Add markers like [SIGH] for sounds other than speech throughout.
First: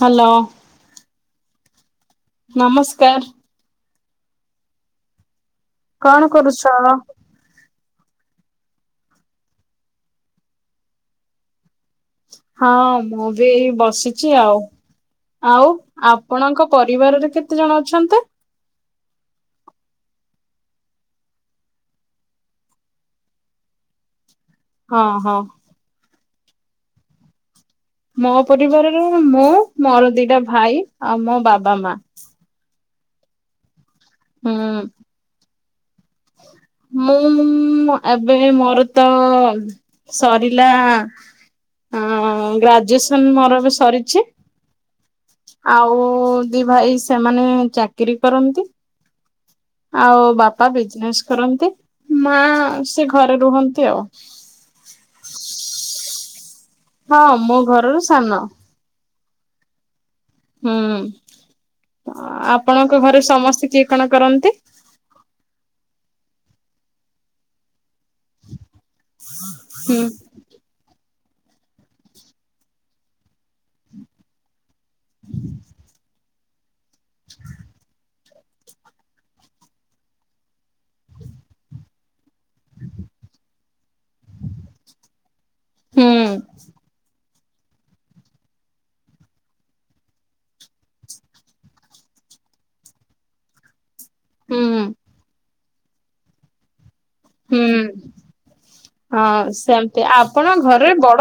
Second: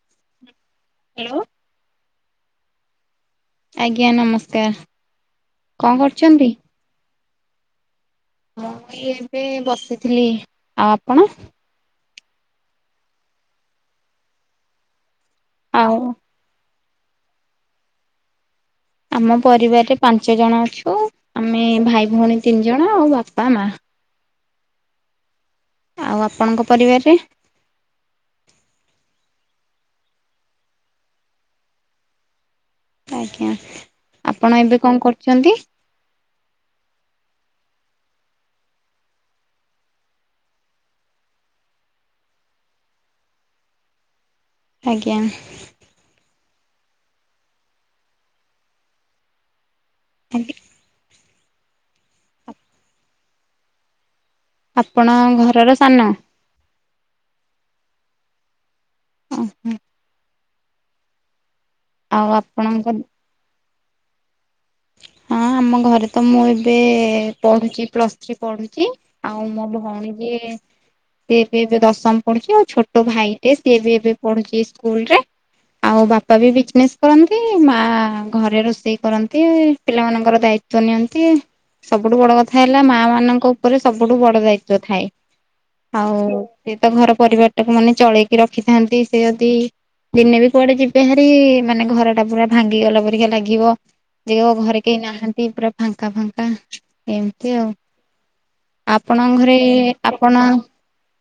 Hello. Hello ନମସ୍କାର। ଆଜ୍ଞା ନମସ୍କାର। କଣ କରୁଛ। ହଁ ଇଏ ଏବେ ବସିଥିଲି ଆଉ ଆପଣ। ହଁ ମୁଁ ବି ଏଇ ବସିଛି ଆଉ ଆଉ ଆପଣ। ଆପଣଙ୍କ ପରିବାରରେ କେତେ ଜଣ ଅଛନ୍ତି। ଆମ ପରିବାରରେ ପାଞ୍ଚ ଜଣ ଅଛୁ ଆମେ ଭାଇ ଭଉଣୀ ତିନି ଜଣ ଆଉ ବାପା ମା। ହଁ ହଁ। ଆଉ ଆପଣଙ୍କ ପରିବାରରେ। ମୋ ପରିବାରର ମୁଁ ମୋର ଦିଟା ଭାଇ ଆଉ ମୋ ବାବା ମା। ଆଜ୍ଞା ଆପଣ ହୁଁ। ଏବେ କଣ କରୁଛନ୍ତି ମୁଁ [UNINTELLIGIBLE] ଏବେ ମୋର ତ ସରିଲା। ହଁ ଗ୍ରାଜୁଏସନ ମୋର ଏବେ ସରିଛି। ଆଜ୍ଞା। ଆଉ ଦି ଭାଇ ସେମାନେ ଚାକିରୀ କରଛନ୍ତି। ଆଉ ବାପା ବିଜନେସ୍ କରନ୍ତି ମା ସେ ଘରେ ରୁହନ୍ତି ଆଉ। ଆପଣ ଘରର ସାନ। ହଁ ମୋ ଘରରୁ ସାନ। ଓହୋ ହଁ। ହୁଁ ଆପଣଙ୍କ ଘରେ ସମସ୍ତେ କିଏ କଣ କରନ୍ତି। ହଁ ଆମ ଘରେ ତ ମୁଁ ଏବେ ପଢୁଛି ପ୍ଲସ୍ ଥ୍ରୀ ପଢ଼ୁଛି। ଆଉ ମୋ ହୁଁ ଭଉଣୀ ଯେ। ସିଏ ବି ଏବେ ଦଶମ ପଢୁଛି ଆଉ ଛୋଟ ଭାଇ ଟେ ସିଏ ବି ଏବେ। ପଢୁଛି ସ୍କୁଲ ରେ ଆଉ ବାପା। ବାପା ବି ବିଜନେସ୍ କରନ୍ତି ମା ଘରେ ରୋଷେଇ କରନ୍ତି। ହେଁ ପିଲାମାନଙ୍କର ଦାୟିତ୍ୟ ନିଅନ୍ତି। ସବୁଠୁ ବଡ କଥା ହେଲା ମା ମାନଙ୍କ ଉପରେ ସବୁଠୁ ବଡ ଦାୟିତ ଥାଏ। ହୁଁ ଆଉ ସେ ତ ଘର ପରିବାର ଟାକୁ ମାନେ ଚଳେଇକି ରଖିଥାନ୍ତି ସେ ଯଦି। ଦିନେ ବି କୁଆଡେ ଯିବେ ଭାରି ମାନେ ଘର ଟା ପୁରା ଭାଙ୍ଗିଗଲା ପରିକା ଲାଗିବ। ଯେ ହୁଁ ଘରେ କେହି ନାହାନ୍ତି ପୁରା ଫାଙ୍କା ଫାଙ୍କା। ଏମତି ଆଉ ହୁଁ ଆପଣଙ୍କ ହଁ ଘରେ ସେମତି ଆପଣ ଘରେ ବଡ?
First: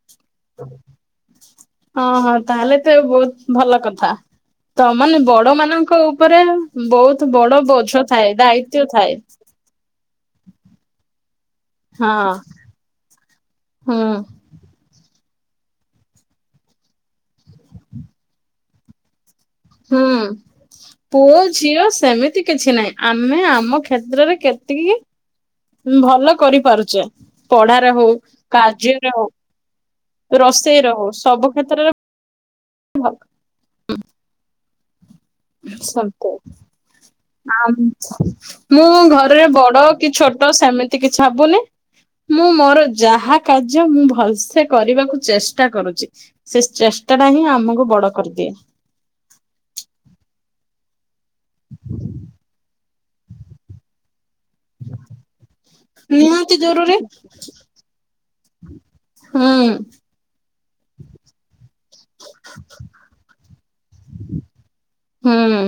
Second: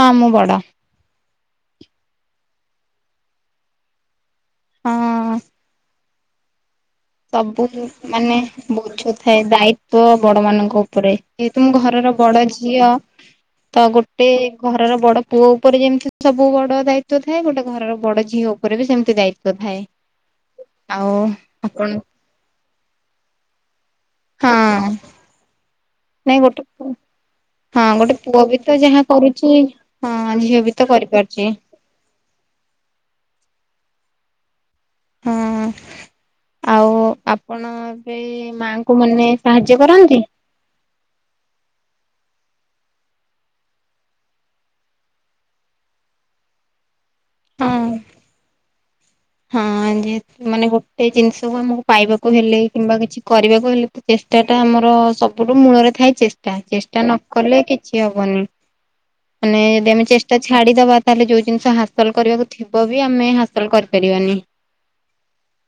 ହଁ ମୁଁ ବଡ। ହଁ ହଁ ତାହେଲେ ତ ବହୁତ ଭଲ କଥା। ତ ମାନେ ହଁ ବଡ ମାନଙ୍କ ଉପରେ ବହୁତ। ବଡ ସବୁ ବୋଝ ଥାଏ ମାନେ ଦାୟିତ୍ଵ ଭୁଝୁ ଥାଏ ଦାୟିତ୍ୟ। ପୁଅ ବଡ ମାନଙ୍କ ଉପରେ ଯେହେତୁ ମୁ ଘରର ହଁ ବଡ ଝିଅ ତ ହୁଁ ଗୋଟେ। ଘରର ବଡ ପୁଅ ଉପରେ ଯେମିତି ସବୁ ବଡ ଦାୟିତ୍ଵ ଥାଏ ଗୋଟେ ଘରର ବଡ ଝିଅ ଉପରେ ବି ସେମିତି ଦାୟିତ୍ବ। ହଁ [UNINTELLIGIBLE] ପୁଅ ଝିଅ ଆପଣ ସେମିତି କିଛି ନାହିଁ ଆମେ ଆମ କ୍ଷେତ୍ରରେ କେତିକି। ହଁ ହଁ ଭଲ ନାଇଁ ଗୋଟେ କରିପାରୁଛେ ହଁ ପଢାରେ ହଉ ଗୋଟେ ପୁଅ ବି ତ ଯାହା କାର୍ଯ୍ୟରେ ହଉ। କରୁଛି ହଁ ଝିଅ ବି ରୋଷେଇ ତ ର ହେଉ କରିପାରୁଛି ସବୁ କ୍ଷେତ୍ରରେ। ଭଲ ହଁ ସାଗୁ। ଆଉ ଆ ଆପଣ ଏବେ ମାଙ୍କୁ ମୁଁ ମାନେ ଘରେରେ ସାହାଯ୍ୟ ବଡ କି କରନ୍ତି ଛୋଟ ସେମିତି କିଛି ହବୁନି। ମୁଁ ମୋର ଯାହା କାର୍ଯ୍ୟ ମୁଁ ଭଲସେ କରିବାକୁ ଚେଷ୍ଟା କରୁଛି। ସେ ଚେଷ୍ଟା ଟା ହିଁ ଆମକୁ ହଁ ବଡ କରିଦିଏ। ହଁ ଯେହେତୁ ମାନେ ଗୋଟେ ଜିନିଷକୁ ଆମକୁ ପାଇବାକୁ ହେଲେ କିମ୍ବା କିଛି କରିବାକୁ ହେଲେ ଚେଷ୍ଟା ଟା ଆମର ସବୁଠୁ ମୂଳରେ ଥାଏ ନିହାତି ଚେଷ୍ଟା ଜରୁରୀ ଚେଷ୍ଟା ନକଲେ କିଛି ହବନି। ମାନେ ହୁଁ ଯଦି ଆମେ ଚେଷ୍ଟା ଛାଡିଦବା ତାହେଲେ ଯୋଉ ଜିନିଷ ହାସଲ କରିବାକୁ ଥିବ ବି ଆମେ ହାସଲ କରିବା ବିରିୟାନୀ [UNINTELLIGIBLE] ହୁଁ।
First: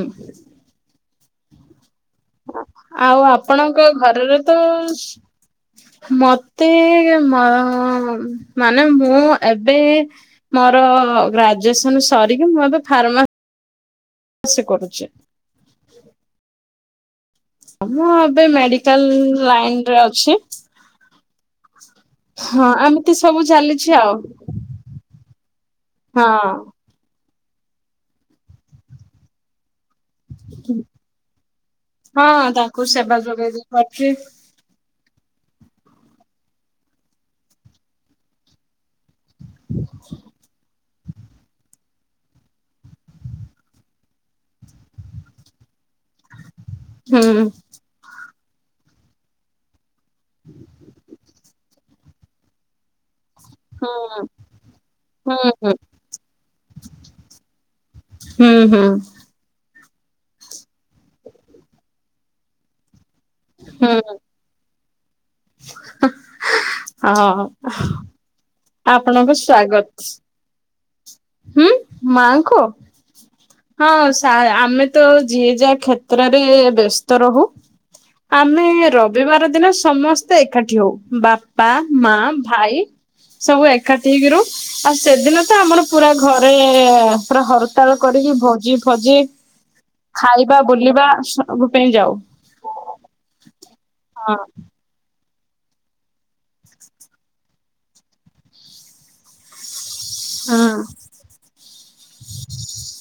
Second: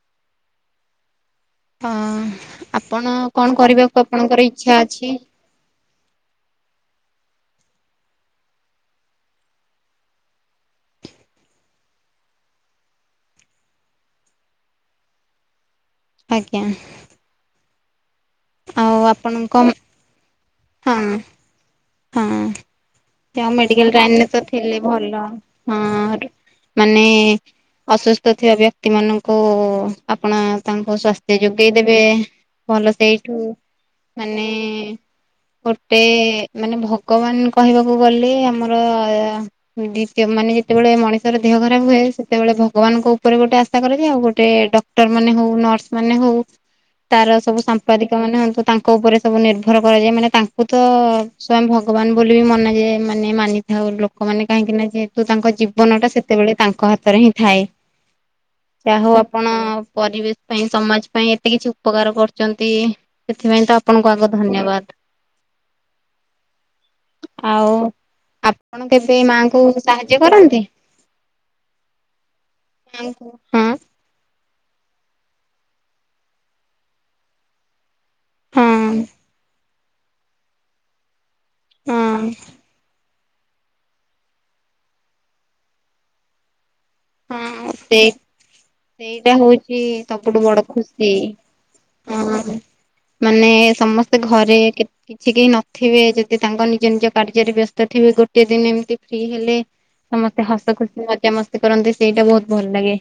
ହଁ। ଆପଣ ଆଉ କଣ ଆପଣଙ୍କ କରିବାକୁ ଘରର ଆପଣଙ୍କର ତ ଇଚ୍ଛା ଅଛି? ମତେ ମ ମାନେ ମୁଁ ଏବେ ମୋର ଗ୍ରାଜୁଏସନ୍ ସରିକି ମୁଁ ଏବେ ଫାର୍ମାସି କରୁଚି। ଆଜ୍ଞା। ମୁଁ ଏବେ ଆଉ ମେଡିକାଲ୍ ଆପଣଙ୍କ ଲାଇନରେ ଅଛି। ହଁ ହଁ ଆମେ [UNINTELLIGIBLE] ମେଡିକାଲ ଲାଇନ୍‌ରେ ଥିଲେ ତ ଭଲ ହଁ ହଁ। ସେଇ ମାନେ ଅସୁସ୍ଥ ଥିବା ବ୍ୟକ୍ତି ମାନଙ୍କୁ ଆପଣ ତାଙ୍କ ସ୍ୱାସ୍ଥ୍ୟ ଯୋଗେଇ ଦେବେ ହଁ ତାଙ୍କୁ ଭଲ ସେବା ସେଇଠୁ ଯୋଗେଇ ଦେଇ ପାରୁଛି ମାନେ ଗୋଟେ ମାନେ ଭଗବାନ କହିବାକୁ ଗଲେ ଆମର ଅ ଦ୍ୱିତୀୟ ମାନେ ଯେ ଯେତେବେଳେ ମଣିଷର ଦେହ ଖରାପ ହୁଏ। ସେତେବେଳେ ଭଗବାନଙ୍କ ଉପରେ ଗୋଟେ ଆଶା କରାଯାଏ ଆଉ ଗୋଟେ ଡ ଡକ୍ଟର ମାନ ହୋଉ ନର୍ସ ମାନେ ହୋଉ। ଁ [INAUDIBLE] ତାର ସବୁ ସାମ୍ପାଦିକ ମାନେ ହୁଅନ୍ତୁ। ତାଙ୍କ ଉପରେ ସବୁ ନିର୍ଭର କରାଯାଏ ମାନେ ତାଙ୍କୁ ତ ସ୍ଵୟଂ ଭଗ୍ ଭଗବାନ ବୋଲି ମନେ ମାନେ ମାନିଥାଉ ହୁଁ। ଲୋକମାନେ କାହିଁକି ନା ଯେହେତୁ ହୁଁ ତାଙ୍କ ହୁଁ ଜୀବନ ଟା ସେତେବେଳେ ତାଙ୍କ ହାତରେ ହିଁ ଥାଏ। [UNINTELLIGIBLE] ହୁଁ ଯାହା ହଉ ଆପଣ ପରିବେ [UNINTELLIGIBLE] ପାଇଁ ସମାଜ ପାଇଁ ଏତେ କିଛି ଉପକାର କରୁଛନ୍ତି ସେଥିପାଇଁ ତ ହୁଁ ଆପଣଙ୍କୁ ଆଗ ଧନ୍ୟବାଦ। ହଁ ଆଉ ଆପଣ କେବେ ଆପଣଙ୍କୁ ମାଙ୍କୁ ସ୍ଵାଗତ୍। ସାହାଯ୍ୟ କରନ୍ତି? ହୁଁ ମାଆଙ୍କ? ହଁ ହଁ ଶା ଆମେ ତ ଯିଏ ଯାଆ କ୍ଷେତ୍ରରେ ବ୍ୟସ୍ତ ରହୁ। ଆମେ ହଁ ରବିବାର ଦିନ ସମସ୍ତେ ଏକାଠି ହଉ। ବା ବାପା ମା ହଁ ଭାଇ ସବୁ ଏକାଠି ହେଇକି ରହୁ ଆଉ ସେଦିନ ତ ଆମର ପୁରା ଘରେ ପୁରା ହଁ ହରତାଳ ସେଇ କରିକି ଭୋଜି ଫୋଜି ସେଇଟା ହଉଛି ସବୁଠୁ ବଡ ଖାଇବା ବୁଲିବା ଖୁସି ସବୁ ପାଇଁ ଯାଉ। ହଁ ମାନେ ସମସ୍ତେ ହଁ ଘରେ କେ କିଛି କେହି ନଥିବେ ଯଦି ତାଙ୍କ ନିଜ ନିଜ କାର୍ଯ୍ୟରେ ବ୍ୟସ୍ତ ଥିବେ ଗୋଟେ ଦିନ ଏମିତି ଫ୍ରି ହେଲେ ସମସ୍ତେ ହଁ ହସ ଖୁସି ମଜାମସ୍ତି କରନ୍ତି। ସେଇଟା ବହୁତ ଭଲ ଲାଗେ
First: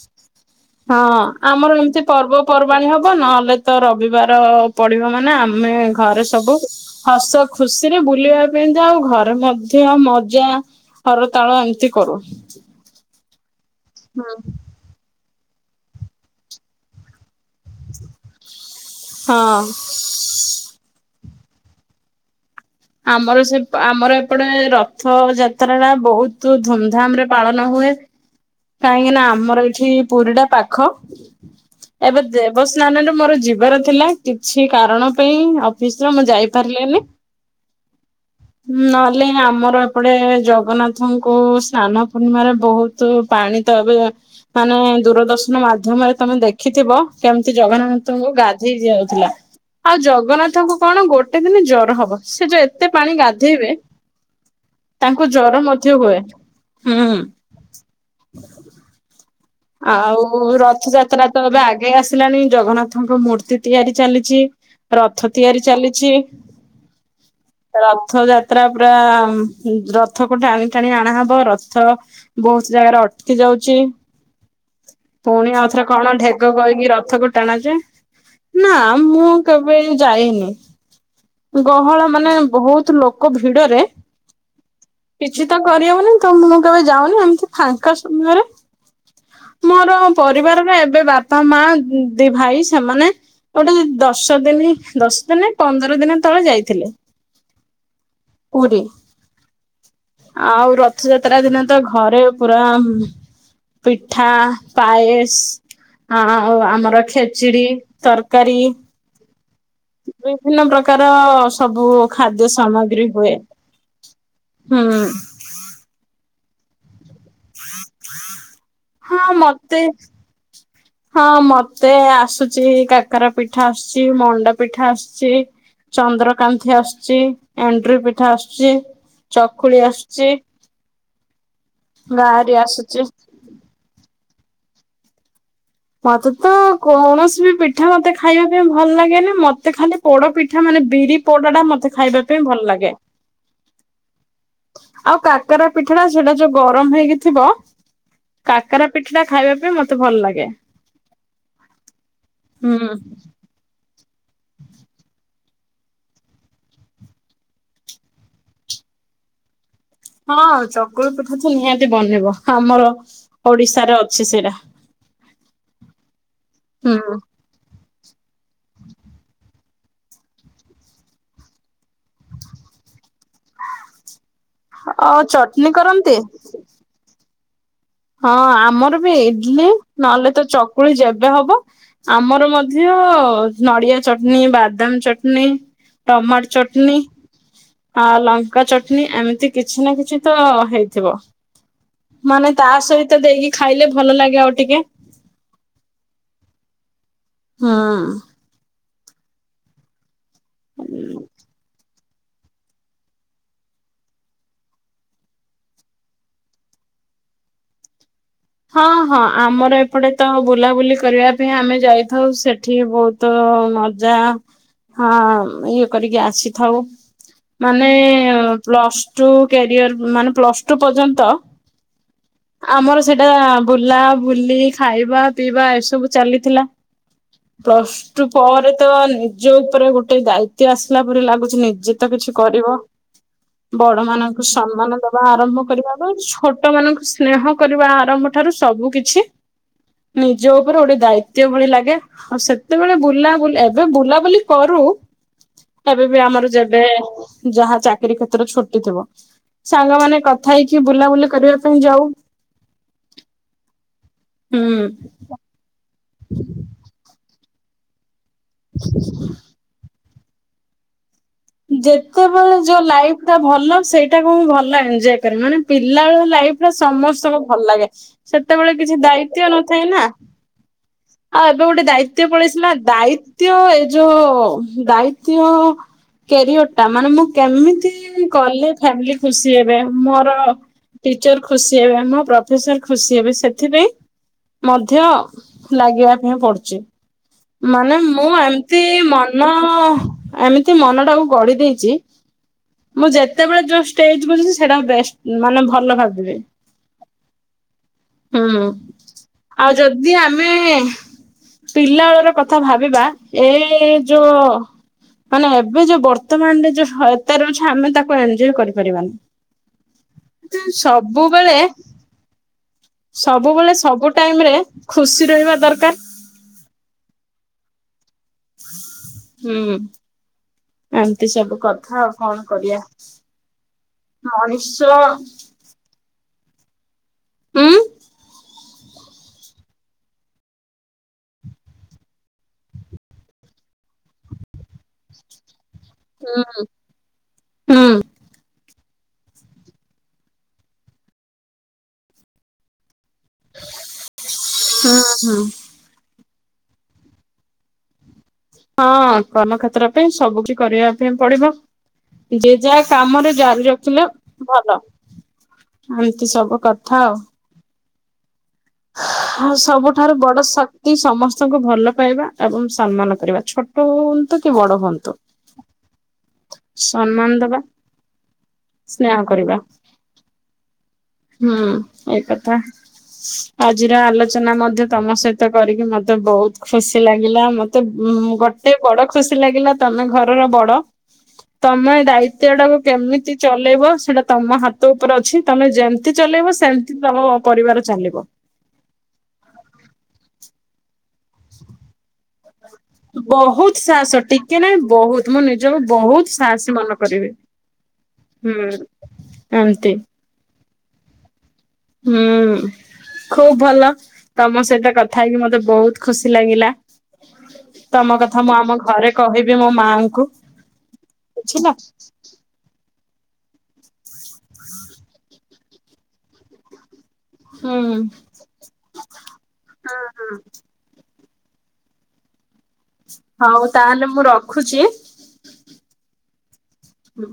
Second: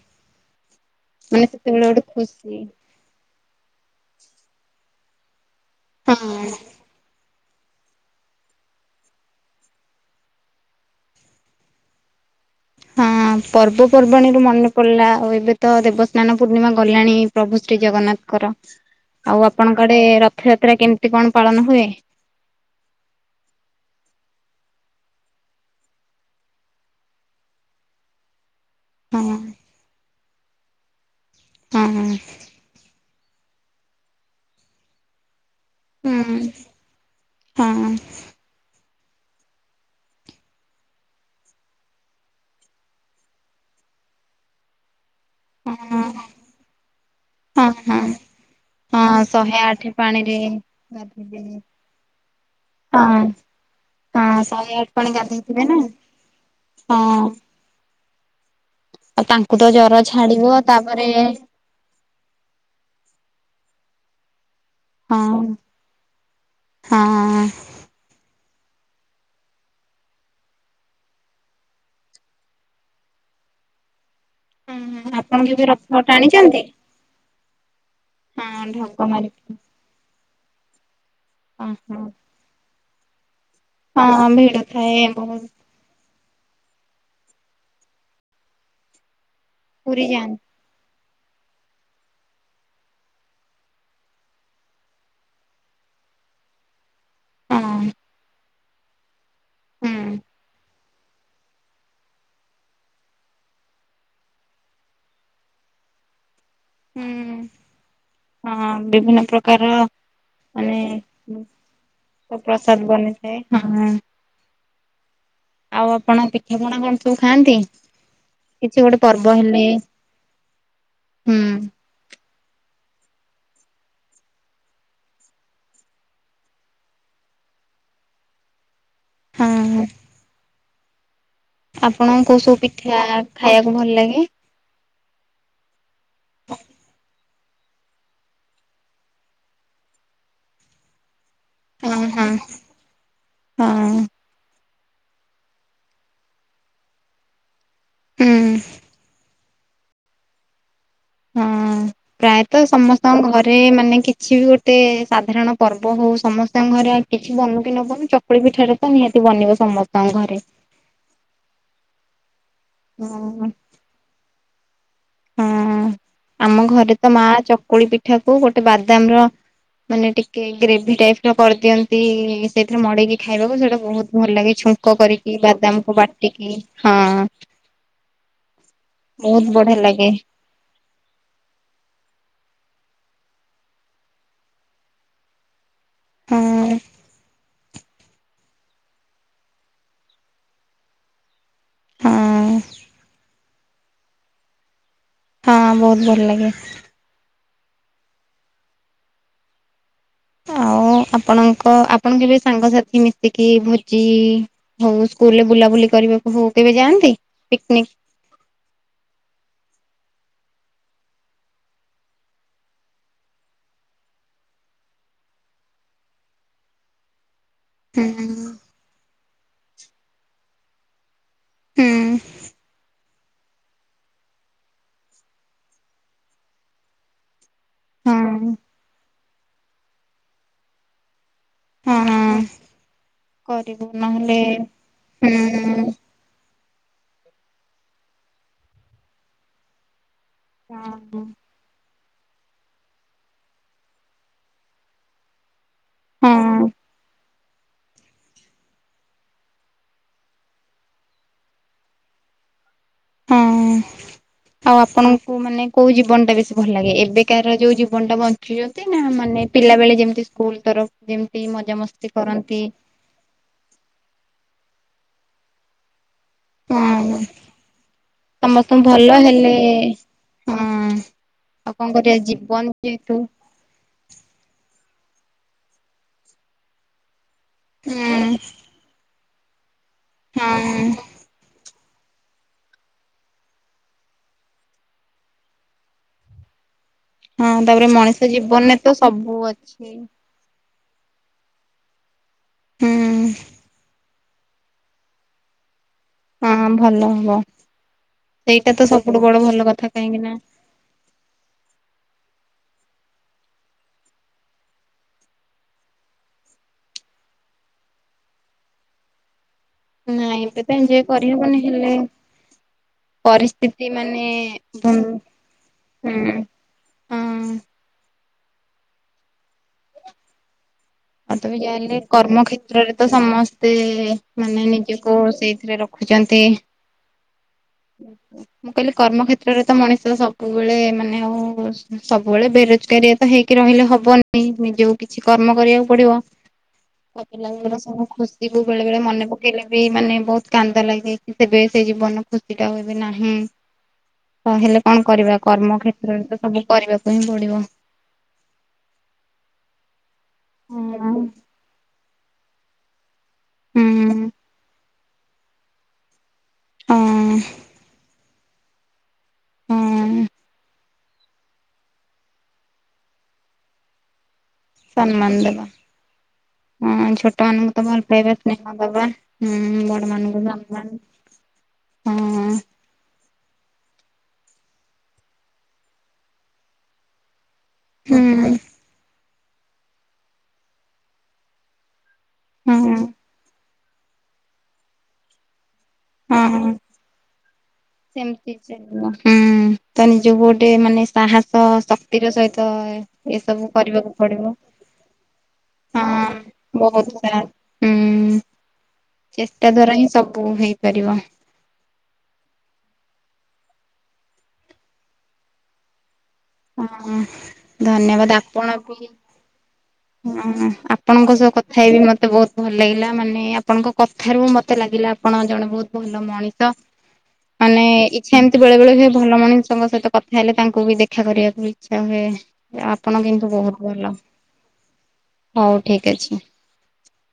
ହଁ ମାନେ ଆମର ସେତେବେଳେ ଗୋଟେ ଏମିତି ଖୁସି ପର୍ବପର୍ବାଣ ହବ। ନହେଲେ ତ ରବିବାର ପଡିବ ମାନେ ଆମେ ହଁ ଘରେ ସବୁ ହସ ଖୁସିରେ ବୁଲିବା ପାଇଁ ଯାଉ ଘରେ ମଧ୍ୟ ମଜା ହର ତାଳ ଏମିତି କରୁ। ହଁ ପର୍ବପର୍ବାଣୀ ର ମନେ ପଡ଼ିଲା ଆଉ ଏବେ ତ ଦେବସ୍ନାନ ପୂର୍ଣ୍ଣିମା ଗଲାଣି ପ୍ରଭୁ ଶ୍ରୀ ଜଗନ୍ନାଥଙ୍କର। ଆଉ ହଁ ଆପଣଙ୍କଆଡେ ରଥଯାତ୍ରା କେମିତି, କଣ ପାଳନ ହୁଏ? ଆମର ସେ ଆମର ଏପଟେ ରଥ ଯାତ୍ରା ଟା ବହୁତ ଧୁମଧାମ ରେ ପାଳନ ହୁଏ। କାହିଁକି ନା ହଁ ଆମର ଏଇଠି ପୁରୀ ଟା ପାଖ। ହଁ ଏବେ ଅବସ୍ନାନରେ ମୋର ଯିବାର ଥିଲା କିଛି କାରଣ ପାଇଁ ଆଉ ହଁ ବିଷମ ଯାଇପାରିଲେନି ହଁ ନା କଲେ ଆମର ଏପଟେ ଜଗନ୍ନାଥଙ୍କୁ ସ୍ନାନ ପୂର୍ଣ୍ଣିମାରେ ବହୁତ ପାଣି ତ ଏବେ ମାନେ ଦୂରଦର୍ଶନ ହଁ ମାଧ୍ୟମରେ ତମେ ଦେଖିଥିବ। କେମିତି ହଁ ହଁ ଜଗନ୍ନାଥଙ୍କୁ ଗାଧେଇ ହଁ ଯାଉଥିଲା ଶହେ ଆଠ ଆଉ ପାଣିରେ ଜଗନ୍ନାଥଙ୍କୁ କଣ ଗୋଟେ ଗାଧେଇଲେ ଦିନ ଜର ହବ। ସେ ଯୋଉ ଏତେ ପାଣି ହଁ ଗାଧେଇବେ ହଁ ଶହେ ଆଠ ପାଣି ତାଙ୍କୁ ଜର ଗାଧେଇଥିବେ ନା ମଧ୍ୟ ହୁଏ। ହଁ ହ ତାଙ୍କ ଆଉ ରଥଯାତ୍ରା ତ ଏବେ ଆଗେଇ ଆସିଲାଣି ଜଗନ୍ନାଥଙ୍କ ମୂର୍ତ୍ତି ତିଆରି ଚାଲିଛି। ହଁ ରଥ ହଁ। ତିଆରି ଚାଲିଛି ହଁ ରଥ ଯା ଯାତ୍ରା ପୁରା ରଥକୁ ଟାଣି ଟାଣି ଆଣାହବ ରଥ ବହୁତ ଜାଗାରେ ଅଟକି ଯାଉଛି। ଆପଣ ପୁଣି କେବେ ଆଉଥରେ ରଥ କଣ ଢେଗ ଟାଣିଛନ୍ତି କରକି ରଥକୁ ଟାଣା ଯେ ହଁ ନା ଢଗ ମୁଁ ମାରିକି ଯାଇନି ଓହୋ। ଗହଳ ମାନେ ବହୁତ ଲୋକ କୋ ଭିଡରେ ହଁ ଭିଡ ଥାଏ କିଛି ବହୁତ ତ କରିହବନି ତ ମୁଁ କେବେ ଯାଉନି ଏମିତି ଫାଙ୍କା ସମୟରେ ମୋର ପୁରୀ ଯାଆନ୍ତି ପରିବାରରେ ଏବେ ବାପା ମା ଦି ଭାଇ ସେମାନେ ଗୋଟେ ଦଶ ଦିନ ଦଶ ଦିନ ପନ୍ଦର ଦିନ ତଳେ ଯାଇଥିଲେ। ହଁ ପୁରୀ ହୁଁ। ଆଉ ରଥଯାତ୍ରା ଦିନେ ତ ଘରେ ପୁରା। ପିଠା ପାୟସ ଆଉ ଆମର ହୁଁ ଖେଚିଡି ତରକାରୀ। ହଁ ବିଭିନ୍ନ ପ୍ରକାର [INAUDIBLE] ବିଭିନ୍ନ ମାନେ ପ୍ରକାର ସବୁ ଖାଦ୍ୟ ପ୍ରସାଦ ସାମଗ୍ରୀ ହୁଏ। ବନିଥାଏ ହଁ। ହୁଁ। ଆଉ ଆପଣ ପିଠାପଣା କଣ ସବୁ ଖାଆନ୍ତି କିଛି ଗୋଟେ ହଁ ପର୍ବ ହେଲେ। ମତେ ହଁ ହୁଁ। ମତେ ଆସୁଚି କାକରା ପିଠା ଆସୁଛି ମଣ୍ଡା ପିଠା ଆସୁଛି। ଚନ୍ଦ୍ରକାନ୍ତି ଆସୁଛି ଏନ୍ଦୁରି ପିଠା ଆସୁଛି। ହଁ ଚକୁଳି ଆସୁଛି। ଆପଣ କୋଉ ଗାରି ସବୁ ପିଠା ଆସୁଛି ଖାଇବାକୁ ଭଲ ଲାଗେ? ମତେ ତ କୌଣସି ବି ପିଠା ମତେ ଖାଇବା ପାଇଁ ଭଲ ଲାଗେନ ମତେ ଖାଲି ପୋଡ ପିଠା ମାନେ ବିରି ପୋଡା ଟା ହଁ ମତେ ଖାଇବା ହଁ ପାଇଁ ଭଲ ଲାଗେ। ହଁ ଆଉ କାକରା ପିଠାଟା ସେଟା ଯୋଉ ଗରମ ହେଇକି ଥିବ ହୁଁ କାକରା ପିଠା ଟା ଖାଇବା ପାଇଁ ମତେ ଭଲ ଲାଗେ। ହଁ ପ୍ରାୟତଃ ହୁଁ ସମସ୍ତଙ୍କ ଘରେ ମାନେ କିଛି ବି ଗୋଟେ ସାଧାରଣ ପର୍ବ ହଉ ସମସ୍ତଙ୍କ ଘରେ କିଛି ବନୁ କି ନ ବନୁ ଚ ଚକୁଳି ପିଠାରେ ତ ନିହାତି ବନିବ ସମସ୍ତେ ହଁ ଚକୁଳି ପିଠା ତ ନିହାତି ବନେଇବ ଆମର ହଁ ଓଡିଶାରେ ଅଛି ସେଇଟା। ହଁ ଆମ ଘରେ ତ ହୁଁ ମା ଚକୁଳି ପିଠାକୁ ଗୋଟେ ବାଦାମର ମାନେ ଟିକେ ଗ୍ରେଭି ଟାଇପର କରିଦିଅନ୍ତି ସେଇଥିରେ ମଡେଇକି ଖାଇବାକୁ ସେଇଟା ବହୁତ ଭଲ ଲାଗେ ଛୁଙ୍କ ଆଉ କରିକି ଚଟନୀ ବାଦାମକୁ କରନ୍ତି? ବାଟିକି ହଁ ହଁ ଆମର ବି ବହୁତ ଇଡଲି ବଢିଆ ଲାଗେ। ନହେଲେ ତ ଚକୁଳି ଯେବେ ହବ। ଆମର ମଧ୍ୟ ନଡିଆ ଚଟନୀ ବାଦାମ ଚଟଣି। ଟମାଟ ହଁ ଚଟଣି। ଆ ଲଙ୍କା ଚଟଣିୀ ଏମିତି କିଛି ନା କିଛି ତ ହେଇଥିବ ହଁ ମାନେ ତା ସହିତ ଦେଇକି ଖାଇଲେ ଭଲ ଲାଗେ ଆଉ ଟିକେ। ହଁ ବହୁତ ଭଲ ଲାଗେ। ହଁ। ଆଉ ଆପଣଙ୍କ ଆପଣ କେବେ ସାଙ୍ଗସାଥି ମିଶିକି ଭୋଜି। ହଉ ସ୍କୁଲ ରେ ବୁଲାବୁଲି କରିବାକୁ ହଉ କେବେ ଯାଆନ୍ତି ପିକନିକ ହଁ ହଁ ଆମର ଏପଟେ ତ ବୁଲାବୁଲି କରିବା ପାଇଁ ଆମେ ଯାଇଥାଉ ସେଠି ବହୁତ। ତ ମଜା ହଁ ଇଏ କରିକି ଆସିଥାଉ। ମାନେ ହୁଁ ପ୍ଲସ ଟୁ କ୍ୟାରିଅର ମାନେ ପ୍ଲସ୍ ଟୁ ପର୍ଯ୍ୟନ୍ତ। ହୁଁ। ଆମର ସେଟା ବୁଲା ବୁଲି ଖାଇବା ପିଇବା ଏସବୁ ଚାଲିଥିଲା। ପ୍ଲସ୍ ଟୁ ହଁ ପରେ ତ ନିଜ ଉପରେ ଗୋଟେ ଦାୟିତଵ ଆସିଲା ପରେ ଲାଗୁଛି। ଜିତ ହଁ କିଛି କରିବ କରିବୁ ବଡ ନହେଲେ ମାନଙ୍କୁ ସମ୍ମାନ ଦବା ଆରମ୍ଭ ହୁଁ କରିବା ପାଇଁ ଛୋଟ ଛଟ ମାନଙ୍କୁ ସ୍ନେହ କରିବା ଆରମ୍ଭ ଠାରୁ ସବୁ କିଛି। ନିଜ ଉପରେ ଗୋଟେ ହଁ ଦାୟିତ୍ୱ ଭଳି ଲାଗେ ଆଉ ସେତେବେଳେ ବୁଲାବୁ ଏବେ ବୁଲାବୁଲି କରୁ। ଏବେ ବି ଆମର ହଁ ଯେବେ ଯାହା ଚାକିରୀ କ୍ଷେତ୍ରରେ ଛୁଟି ଥିବ। ସାଙ୍ଗ ମାନେ କଥା ହେଇକି ବୁଲାବୁଲି କରିବା ପାଇଁ ଯାଉ। ହଁ ଆଉ ହୁଁ ଆପଣଙ୍କୁ ମାନେ କୋଉ ଜୀବନ ଟା ବେଶୀ ଭଲ ଲାଗେ ଏବେକାର ଯୋଉ ଜୀବନ ଟା ବ ଶଖିଛନ୍ତି ନା ମାନେ ପିଲା ବେଳେ ଯେମତି ସ୍କୁଲ ତରଫ ଯେମିତି ମଜାମସ୍ତି ଯେତେବେଳେ କରନ୍ତି। ଯୋଉ ଲାଇଫ ଭଲ ସେଇଟାକୁ ମୁଁ ଭଲ ଏଞଜୟ କରି ମାନେ ପିଲାବେ ଲାଇଫ ସୋ ହଁ ସମସ୍ତଙ୍କୁ ଭଲ ଲାଗେ ସେତେବେଳେ ସମସ୍ତଙ୍କୁ କିଛି ଭଲ ଦାୟିତଵ ହେଲେ ନଥାଏ ନା। ହଁ। ହଁ ଏବେ ଆଉ ଗୋଟେ କଣ କରିବା ଦାୟିତ୍ୱ ଜୀବନ ପଳେଇଥିଲା ଦ ଯେହେତୁ ଦ ଏ ଯୋଉ ଦାୟିତ୍ୟ କ୍ୟାରିଅର ଟା ମାନେ ମୁଁ କେମିତି ହୁଁ କଲେ ଫ୍ୟାମିଲି ଖୁସି ହେବେ ମୋର। ହଁ ଖୁସି ହେବେ ଆମ ପ୍ରଫେସର ଖୁସି ହେବେ ସେଥିପାଇଁ ମଧ୍ୟ। ଲାଗିବା ପାଇଁ ପଡୁଛି। ହଁ ତାପରେ ମାନେ ମୁଁ ମଣିଷ ଜୀବନରେ ଏମିତି ତ ସବୁ ମନ ଅଛି। ଏମିତି ମନ ଟାକୁ ଗଢି ଦେଇେଇଛି। ହୁଁ ମୁଁ ଯେତେବେଳେ ଯୋଉ ଷ୍ଟେଜ ବୁଝଛି ସେଇଟା ବେଷ୍ଟ ମାନେ ଭଲ ଭାବୁି ହଁ ଭଲ ହବ। ହୁଁ ସେଇଟା ତ ସବୁଠୁ ବଡ ଭଲ ଆଉ କଥା ଯଦି କାହିଁକି ନା ଆମେ। ପିଲାବେଳର କଥା ଭାବିବା ଏ ଯୋଉ। ମାନେ ଏବେ ଯୋଉ ବର୍ତ୍ତମାନରେ ଯୋଉ ସୟତାାରେ ଅଛି ଆମେ ତାକୁ ଏନଜୟ ନାଇଁ ଏବେ କରିପାରିବାନି। ତ ଏଞ୍ଜୟ ସବୁବେଳେ। କରିହବନି ହେଲେ ସବୁବେଳେ ପରିସ୍ଥିତି ସବୁ ମାନେ ଟାଇମ ରେ ହୁଁ ଖୁସି ରହିବା ଦରକାର। ହୁଁ। ହୁଁ। ଏମିତି ଆଉ ସବୁ ତମ କଥା ଯାଲେ ଆଉ କଣ କର୍ମ କରିବା। କଖେତ୍ରରେ ତ ସମସ୍ତେ ମାନେ ମଣିଷ ନିଜକୁ ସେଇଥିରେ ର ରଖୁଛନ୍ତି। ଉଁ ଆଜ୍ ହା ମୁଁ କହିଲି କର୍ମ କଖେତ୍ରରେ ତ ମଣିଷ ସବୁବେଳେ ମାନେ ଆଉ ସବୁବେଳେ ବେରୋଜଗାରୀ। ତ ହେଇକି ରହିଲେ ହବନି ନିଜଉ। କିଛି କର୍ମ କରିବାକୁ ପଡିବ ହୁଁ ପିଲାର ହୁଁ ସବୁ ଖୁସି। ବେଳେ ବେଳେ ମନେ ପକେଇଲେ ବି ମାନେ ବହୁତ କାନ୍ଦ ଲାଗିଯାଇଛି ସେବେ ସେ ଜୀବନ। ଖୁସି ଟା ହୁଏବ ନାହିଁ ତ ହେଲେ କଣ ହୁଁ କରିବା କର୍ମ କେତ୍ର। [UNINTELLIGIBLE] ସବୁ କରିବାକୁ ହିଁ ପଡିବ। ହଁ କର୍ମକ୍ଷେତ୍ର ପାଇଁ ସବୁ କିଛି କରିବା ପାଇଁ ହଁ ପଡିବ। ଯେ ଯାହା କାମରେ ଜାରି ହୁଁ ରଖିଲେ ଭଲ। ଏମିତି ସବୁ କଥା ଆଉ। [INAUDIBLE] ଆଉ ସବୁଠାରୁ ହଁ ବଡ ଶ କ୍ତି ସମସ୍ତଙ୍କୁ ଭଲ ପାଇବା ଏବଂ ସମ୍ମାନ କରିବା। ଛୋଟ ହୁଅନ୍ତୁ କି ବଡ ହୁଅନ୍ତୁ। ସମ୍ମାନ ଦେବା। ହଁ ସମ୍ମାନ ଛୋଟ ଦବା ମାନଙ୍କୁ ତ ଭଲ ପାଇବା, ସ୍ନେହା ଦବା। ସ୍ନେହ କରିବା ହୁଁ ବଡମାନଙ୍କୁ ସମ୍ମାନ ହୁଁ ହଁ ଏ କଥା। ଆଜିର ଆଲୋଚନା ମଧ୍ୟ ତମ ସହିତ କରିକି ମତେ ବହୁତ ଖୁସି ଲାଗିଲା। ମତେ ଉଁ ହୁଁ ଗୋଟେ ବଡ ଖୁସି ଲାଗିଲା ତମେ ଘରର ବଡ। ତମେ ଦାୟି ତ୍ୱ ଟାକୁ ହଁ କେମିତି ଚଲେଇବ ସେଇଟା ତମ ହାତ ଉପରେ ଅଛି। ତମେ ଯେମିତି ଚଲେଇବ ହଁ ସେମ୍ ତିି ତମ ପରିବାର ଚାଲିବ। ସେମିତି ହୁଁ ତ ନିଜକୁ ଗୋଟେ ମାନେ ସାହସ, ଶକ୍ତିର ସହିତ ଏସବୁ ବହୁତ କରିବାକୁ ସାହସ ପଡିବ। ଟିକେ ନାଇ ବହୁତ ମୁଁ ନିଜକୁ ହଁ ବହୁତ ସାହସୀ ମନେ ବହୁତ କରିବି। ସାରା ହୁଁ। ଚେଷ୍ଟା ଏମତି ଦ୍ଵାରା ହିଁ ସବୁ ହେଇପାରିବ। ହୁଁ। ଖୁବ୍ ଭଲ। ତମ ସହିତ କଥା ହେଇକି ମତେ ବହୁତ ଖୁସି ଲାଗିଲା। ହଁ ତମ ଧନ୍ୟବାଦ କଥା ମୁଁ ଆପଣ ଆମ ବି ଘରେ କହିବି ମୋ ମାଙ୍କୁ। ହଁ ଆପଣଙ୍କ ସହ ବୁଝିଲ କଥା ହେଇବି ମତେ ବହୁତ ଭଲ ଲାଗିଲା, ମାନେ ଆପଣଙ୍କ କଥାରୁ ମତେ ଲାଗିଲା ଆପଣ ଜଣେ ବହୁତ ଭଲ ମଣିଷ। ହୁଁ। ମାନେ ଇଚ୍ଛା ଏମିତି ବେଳେବେଳେ ହୁଏ। ଭଲ ମଣିଷଙ୍କ ହୁଁ ସହିତ ହୁଁ କଥା ହେଲେ ତାଙ୍କୁ ବି ଦେ ଦେଖା କରିବାକୁ ଇଚ୍ଛା ହୁଏ। ଆପଣ କିନ୍ତୁ ହଉ ବହୁତ ତାହେଲେ ଭଲ। ମୁଁ ରଖୁଛି। ହୁଁ। ହଉ ଠିକ୍ ଅଛି। ହୁଁ।